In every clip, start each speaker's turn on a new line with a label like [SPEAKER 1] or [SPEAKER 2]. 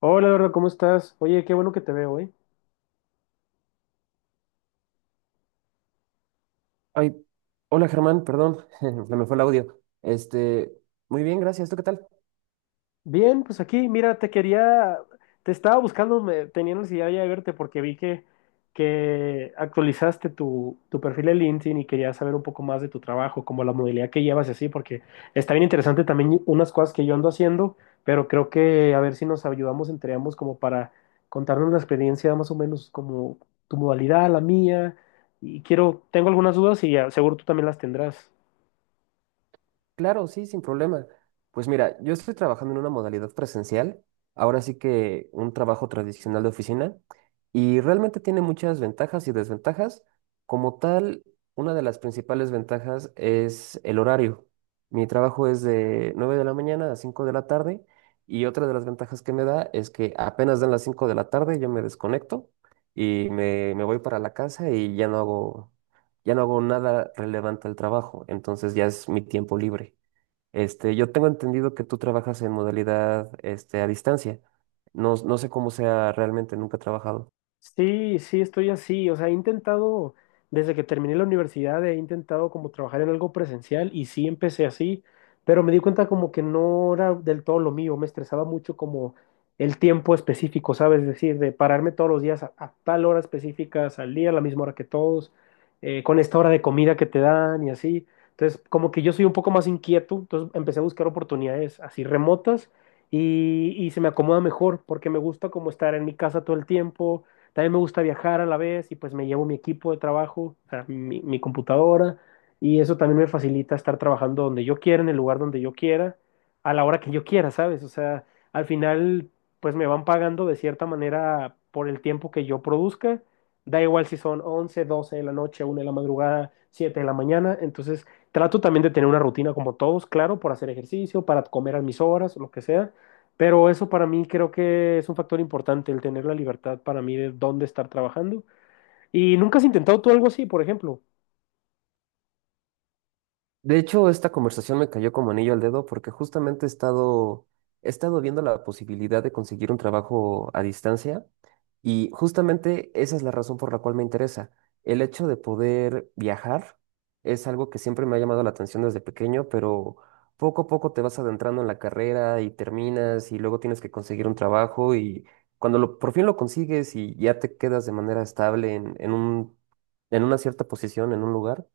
[SPEAKER 1] Hola, Eduardo, ¿cómo estás? Oye, qué bueno que te veo, ¿eh?
[SPEAKER 2] Ay, hola Germán, perdón, se me fue el audio. Este, muy bien, gracias. ¿Tú qué tal?
[SPEAKER 1] Bien, pues aquí, mira, te estaba buscando, tenía necesidad ya de verte porque vi que actualizaste tu perfil de LinkedIn y quería saber un poco más de tu trabajo, como la modalidad que llevas y así, porque está bien interesante también unas cosas que yo ando haciendo, pero creo que a ver si nos ayudamos entre ambos como para contarnos la experiencia más o menos como tu modalidad, la mía, tengo algunas dudas y ah, seguro tú también las tendrás.
[SPEAKER 2] Claro, sí, sin problema. Pues mira, yo estoy trabajando en una modalidad presencial, ahora sí que un trabajo tradicional de oficina, y realmente tiene muchas ventajas y desventajas. Como tal, una de las principales ventajas es el horario. Mi trabajo es de 9 de la mañana a 5 de la tarde, y otra de las ventajas que me da es que apenas dan las 5 de la tarde, yo me desconecto y me voy para la casa y ya no hago nada relevante al trabajo, entonces ya es mi tiempo libre. Este, yo tengo entendido que tú trabajas en modalidad, este, a distancia. No, no sé cómo sea realmente, nunca he trabajado.
[SPEAKER 1] Sí, sí, estoy así. O sea, he intentado, desde que terminé la universidad, he intentado como trabajar en algo presencial y sí empecé así, pero me di cuenta como que no era del todo lo mío. Me estresaba mucho como el tiempo específico, ¿sabes? Es decir, de pararme todos los días a tal hora específica, salir a la misma hora que todos, con esta hora de comida que te dan y así. Entonces, como que yo soy un poco más inquieto, entonces empecé a buscar oportunidades así remotas y se me acomoda mejor porque me gusta como estar en mi casa todo el tiempo también me gusta viajar a la vez y pues me llevo mi equipo de trabajo, o sea, mi computadora, y eso también me facilita estar trabajando donde yo quiera, en el lugar donde yo quiera, a la hora que yo quiera, ¿sabes? O sea, al final pues me van pagando de cierta manera por el tiempo que yo produzca. Da igual si son 11, 12 de la noche, 1 de la madrugada, 7 de la mañana. Entonces, trato también de tener una rutina como todos, claro, por hacer ejercicio, para comer a mis horas, lo que sea, pero eso para mí creo que es un factor importante, el tener la libertad para mí de dónde estar trabajando. ¿Y nunca has intentado tú algo así, por ejemplo?
[SPEAKER 2] De hecho, esta conversación me cayó como anillo al dedo porque justamente he estado viendo la posibilidad de conseguir un trabajo a distancia. Y justamente esa es la razón por la cual me interesa. El hecho de poder viajar es algo que siempre me ha llamado la atención desde pequeño, pero poco a poco te vas adentrando en la carrera y terminas y luego tienes que conseguir un trabajo y cuando por fin lo consigues y ya te quedas de manera estable en una cierta posición, en un lugar,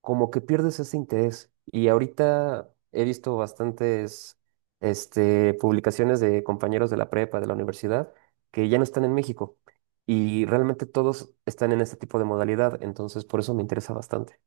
[SPEAKER 2] como que pierdes ese interés. Y ahorita he visto bastantes este, publicaciones de compañeros de la prepa, de la universidad, que ya no están en México. Y realmente todos están en este tipo de modalidad, entonces por eso me interesa bastante.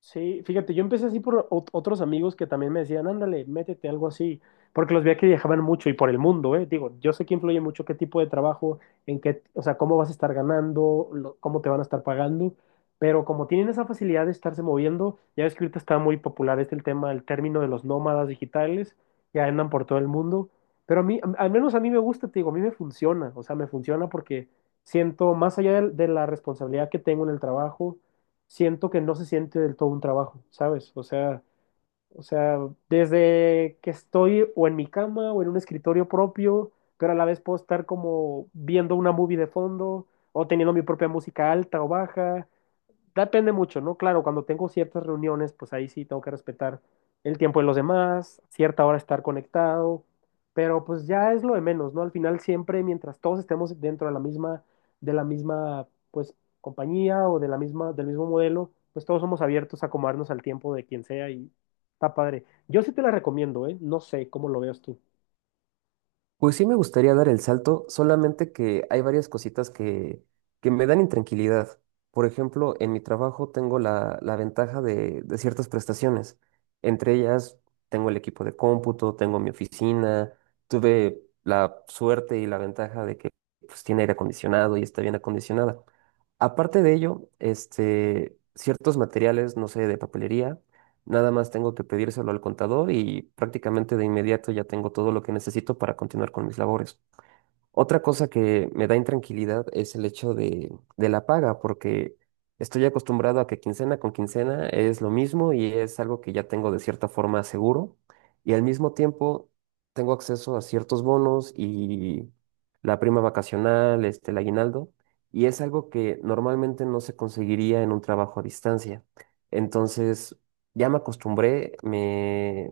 [SPEAKER 1] Sí, fíjate, yo empecé así por otros amigos que también me decían, ándale, métete algo así, porque los veía que viajaban mucho y por el mundo, ¿eh? Digo, yo sé que influye mucho qué tipo de trabajo, en qué, o sea, cómo vas a estar ganando, cómo te van a estar pagando, pero como tienen esa facilidad de estarse moviendo, ya ves que ahorita está muy popular este el tema, el término de los nómadas digitales, ya andan por todo el mundo, pero a mí, al menos a mí me gusta, te digo, a mí me funciona, o sea, me funciona porque siento más allá de la responsabilidad que tengo en el trabajo siento que no se siente del todo un trabajo, ¿sabes? O sea, desde que estoy o en mi cama o en un escritorio propio, pero a la vez puedo estar como viendo una movie de fondo o teniendo mi propia música alta o baja depende mucho, ¿no? Claro, cuando tengo ciertas reuniones, pues ahí sí tengo que respetar el tiempo de los demás, cierta hora estar conectado, pero pues ya es lo de menos, ¿no? Al final siempre, mientras todos estemos dentro de la misma, pues, compañía o de la misma, del mismo modelo, pues todos somos abiertos a acomodarnos al tiempo de quien sea y está padre. Yo sí te la recomiendo, ¿eh? No sé cómo lo veas tú.
[SPEAKER 2] Pues sí me gustaría dar el salto, solamente que hay varias cositas que me dan intranquilidad. Por ejemplo, en mi trabajo tengo la ventaja de ciertas prestaciones. Entre ellas, tengo el equipo de cómputo, tengo mi oficina, tuve la suerte y la ventaja de que pues, tiene aire acondicionado y está bien acondicionada. Aparte de ello, este, ciertos materiales, no sé, de papelería. Nada más tengo que pedírselo al contador y prácticamente de inmediato ya tengo todo lo que necesito para continuar con mis labores. Otra cosa que me da intranquilidad es el hecho de la paga, porque estoy acostumbrado a que quincena con quincena es lo mismo y es algo que ya tengo de cierta forma seguro. Y al mismo tiempo tengo acceso a ciertos bonos y la prima vacacional, este, el aguinaldo, y es algo que normalmente no se conseguiría en un trabajo a distancia. Entonces, ya me acostumbré, me,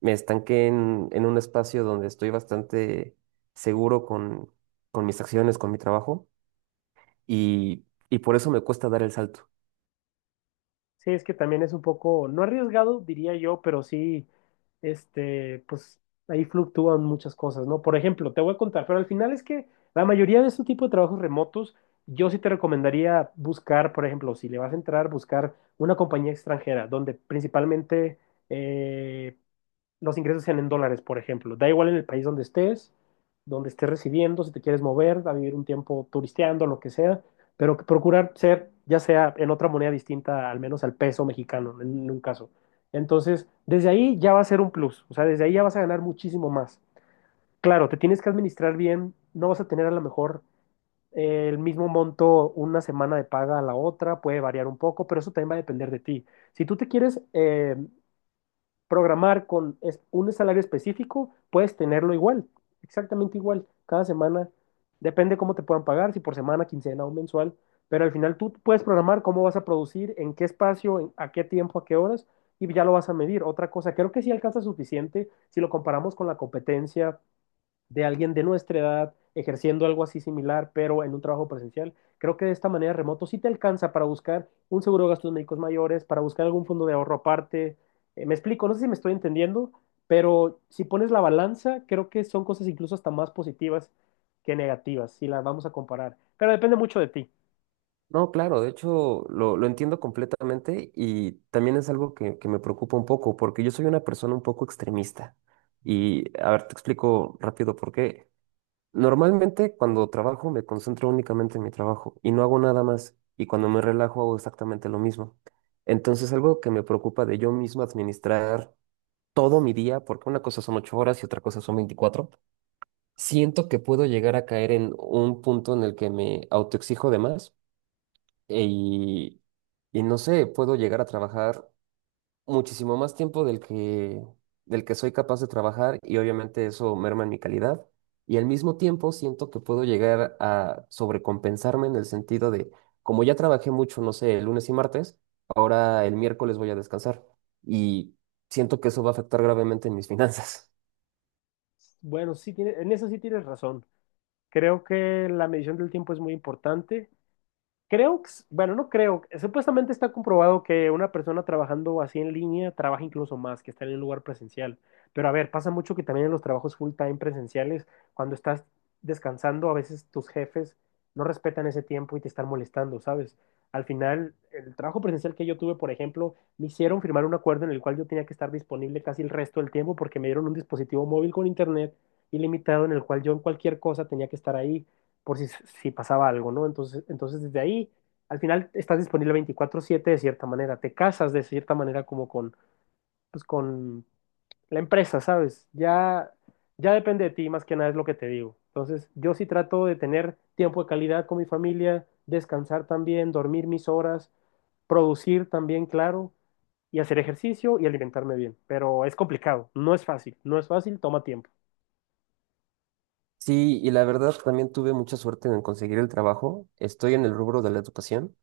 [SPEAKER 2] me estanqué en un espacio donde estoy bastante seguro con mis acciones, con mi trabajo, y por eso me cuesta dar el salto.
[SPEAKER 1] Sí, es que también es un poco, no arriesgado, diría yo, pero sí, este, pues ahí fluctúan muchas cosas, ¿no? Por ejemplo, te voy a contar, pero al final es que la mayoría de este tipo de trabajos remotos, yo sí te recomendaría buscar, por ejemplo, si le vas a entrar, buscar una compañía extranjera, donde principalmente, eh, los ingresos sean en dólares, por ejemplo. Da igual en el país donde estés residiendo, si te quieres mover, a vivir un tiempo turisteando, lo que sea, pero que procurar ser, ya sea en otra moneda distinta, al menos al peso mexicano, en un caso. Entonces, desde ahí ya va a ser un plus, o sea, desde ahí ya vas a ganar muchísimo más. Claro, te tienes que administrar bien, no vas a tener a lo mejor el mismo monto una semana de paga a la otra, puede variar un poco, pero eso también va a depender de ti. Si tú te quieres programar con un salario específico, puedes tenerlo igual, exactamente igual, cada semana, depende cómo te puedan pagar, si por semana, quincena o mensual, pero al final tú puedes programar cómo vas a producir, en qué espacio, a qué tiempo, a qué horas, y ya lo vas a medir. Otra cosa, creo que sí alcanza suficiente si lo comparamos con la competencia de alguien de nuestra edad ejerciendo algo así similar, pero en un trabajo presencial. Creo que de esta manera remoto sí te alcanza para buscar un seguro de gastos médicos mayores, para buscar algún fondo de ahorro aparte. Me explico, no sé si me estoy entendiendo, pero si pones la balanza, creo que son cosas incluso hasta más positivas que negativas, si las vamos a comparar. Pero depende mucho de ti.
[SPEAKER 2] No, claro, de hecho lo entiendo completamente y también es algo que me preocupa un poco porque yo soy una persona un poco extremista. Y a ver, te explico rápido por qué. Normalmente cuando trabajo me concentro únicamente en mi trabajo y no hago nada más. Y cuando me relajo hago exactamente lo mismo. Entonces algo que me preocupa de yo mismo administrar todo mi día, porque una cosa son 8 horas y otra cosa son 24. Siento que puedo llegar a caer en un punto en el que me autoexijo de más e- y, y no sé, puedo llegar a trabajar muchísimo más tiempo del que soy capaz de trabajar y obviamente eso merma en mi calidad. Y al mismo tiempo siento que puedo llegar a sobrecompensarme en el sentido de, como ya trabajé mucho, no sé, el lunes y martes, ahora el miércoles voy a descansar y siento que eso va a afectar gravemente en mis finanzas.
[SPEAKER 1] Bueno, en eso sí tienes razón. Creo que la medición del tiempo es muy importante. Creo, bueno, no creo, supuestamente está comprobado que una persona trabajando así en línea trabaja incluso más que estar en un lugar presencial. Pero a ver, pasa mucho que también en los trabajos full time presenciales, cuando estás descansando, a veces tus jefes no respetan ese tiempo y te están molestando, ¿sabes? Al final, el trabajo presencial que yo tuve, por ejemplo, me hicieron firmar un acuerdo en el cual yo tenía que estar disponible casi el resto del tiempo porque me dieron un dispositivo móvil con internet ilimitado en el cual yo en cualquier cosa tenía que estar ahí por si pasaba algo, ¿no? Entonces desde ahí, al final estás disponible 24/7 de cierta manera, te casas de cierta manera como con, pues, con la empresa, ¿sabes? Ya, ya depende de ti, más que nada es lo que te digo. Entonces, yo sí trato de tener tiempo de calidad con mi familia, descansar también, dormir mis horas, producir también, claro, y hacer ejercicio y alimentarme bien. Pero es complicado, no es fácil, no es fácil, toma tiempo.
[SPEAKER 2] Sí, y la verdad también tuve mucha suerte en conseguir el trabajo. Estoy en el rubro de la educación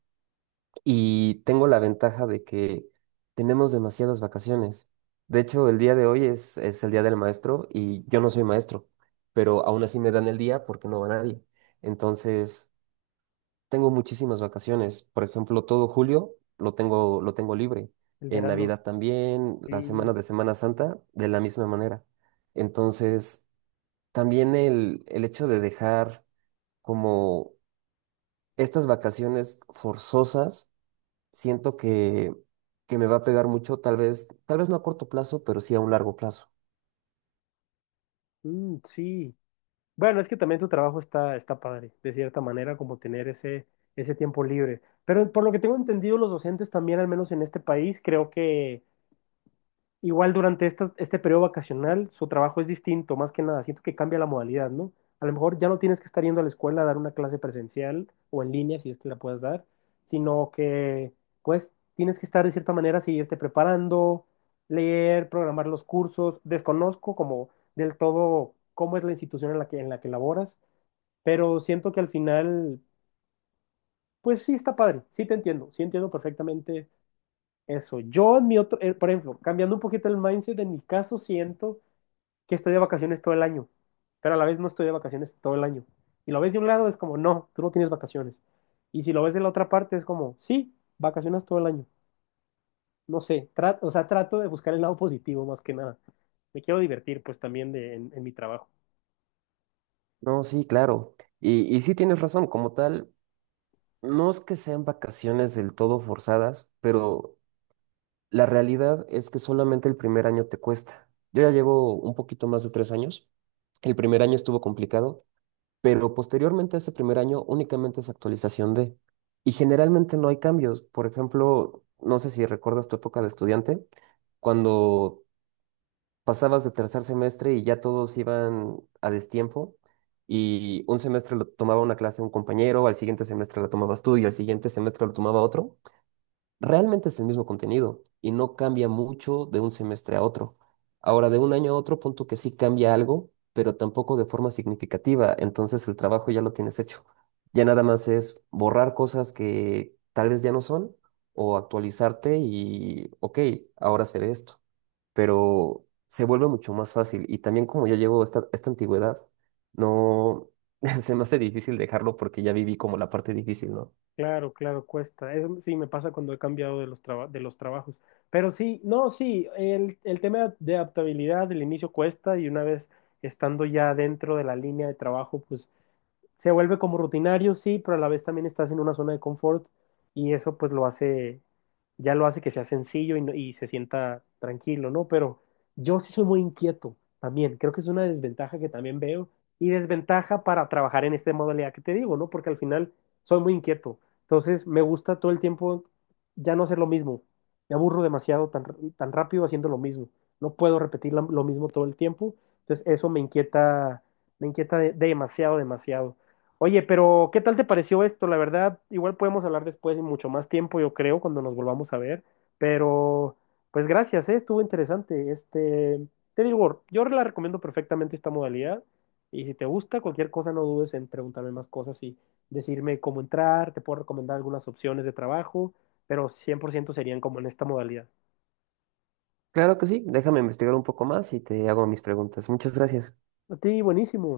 [SPEAKER 2] y tengo la ventaja de que tenemos demasiadas vacaciones. De hecho, el día de hoy es el día del maestro y yo no soy maestro, pero aún así me dan el día porque no va nadie. Entonces, tengo muchísimas vacaciones. Por ejemplo, todo julio lo tengo libre.
[SPEAKER 1] El
[SPEAKER 2] En
[SPEAKER 1] verano.
[SPEAKER 2] Navidad también, la
[SPEAKER 1] Sí,
[SPEAKER 2] semana de Semana Santa, de la misma manera. Entonces, también el hecho de dejar como estas vacaciones forzosas, siento que me va a pegar mucho, tal vez no a corto plazo, pero sí a un largo plazo.
[SPEAKER 1] mm, sí. Bueno, es que también tu trabajo está padre, de cierta manera, como tener ese tiempo libre. Pero por lo que tengo entendido, los docentes también, al menos en este país, creo que igual durante este periodo vacacional, su trabajo es distinto, más que nada. Siento que cambia la modalidad, ¿no? A lo mejor ya no tienes que estar yendo a la escuela a dar una clase presencial o en línea, si es que la puedas dar, sino que, pues, tienes que estar de cierta manera, seguirte preparando, leer, programar los cursos. Desconozco como del todo cómo es la institución en la que laboras pero siento que al final, pues sí está padre, sí te entiendo, sí entiendo perfectamente eso. Yo en mi otro, por ejemplo, cambiando un poquito el mindset, en mi caso siento que estoy de vacaciones todo el año, pero a la vez no estoy de vacaciones todo el año. Y lo ves de un lado es como, no, tú no tienes vacaciones. Y si lo ves de la otra parte es como, sí, vacaciones todo el año. No sé, o sea, trato de buscar el lado positivo más que nada. Me quiero divertir pues también en mi trabajo.
[SPEAKER 2] No, sí, claro. Y sí tienes razón, como tal, no es que sean vacaciones del todo forzadas, pero la realidad es que solamente el primer año te cuesta. Yo ya llevo un poquito más de 3 años. El primer año estuvo complicado pero posteriormente a ese primer año únicamente es actualización de. Y generalmente no hay cambios. Por ejemplo, no sé si recuerdas tu época de estudiante, cuando pasabas de tercer semestre y ya todos iban a destiempo y un semestre lo tomaba una clase un compañero, al siguiente semestre la tomabas tú y al siguiente semestre lo tomaba otro. Realmente es el mismo contenido y no cambia mucho de un semestre a otro. Ahora, de un año a otro, punto que sí cambia algo, pero tampoco de forma significativa. Entonces el trabajo ya lo tienes hecho. Ya nada más es borrar cosas que tal vez ya no son o actualizarte y, ok, ahora seré esto. Pero se vuelve mucho más fácil y también como yo llevo esta antigüedad, no se me hace difícil dejarlo porque ya viví como la parte difícil, ¿no?
[SPEAKER 1] Claro, claro, cuesta. Eso sí me pasa cuando he cambiado de los trabajos. Pero sí, no, sí, el tema de adaptabilidad del inicio cuesta y una vez estando ya dentro de la línea de trabajo, pues se vuelve como rutinario, sí, pero a la vez también estás en una zona de confort y eso pues lo hace, ya lo hace que sea sencillo y, y se sienta tranquilo, ¿no? Pero yo sí soy muy inquieto también, creo que es una desventaja que también veo y desventaja para trabajar en esta modalidad que te digo, ¿no? Porque al final soy muy inquieto, entonces me gusta todo el tiempo ya no hacer lo mismo, me aburro demasiado tan, tan rápido haciendo lo mismo, no puedo repetir lo mismo todo el tiempo, entonces eso me inquieta demasiado, demasiado. Oye, pero ¿qué tal te pareció esto? La verdad, igual podemos hablar después y mucho más tiempo, yo creo, cuando nos volvamos a ver. Pero, pues gracias, ¿eh? Estuvo interesante. Este, te digo, yo la recomiendo perfectamente esta modalidad. Y si te gusta cualquier cosa, no dudes en preguntarme más cosas y decirme cómo entrar. Te puedo recomendar algunas opciones de trabajo, pero 100% serían como en esta modalidad.
[SPEAKER 2] Claro que sí, déjame investigar un poco más y te hago mis preguntas. Muchas gracias.
[SPEAKER 1] A ti, buenísimo.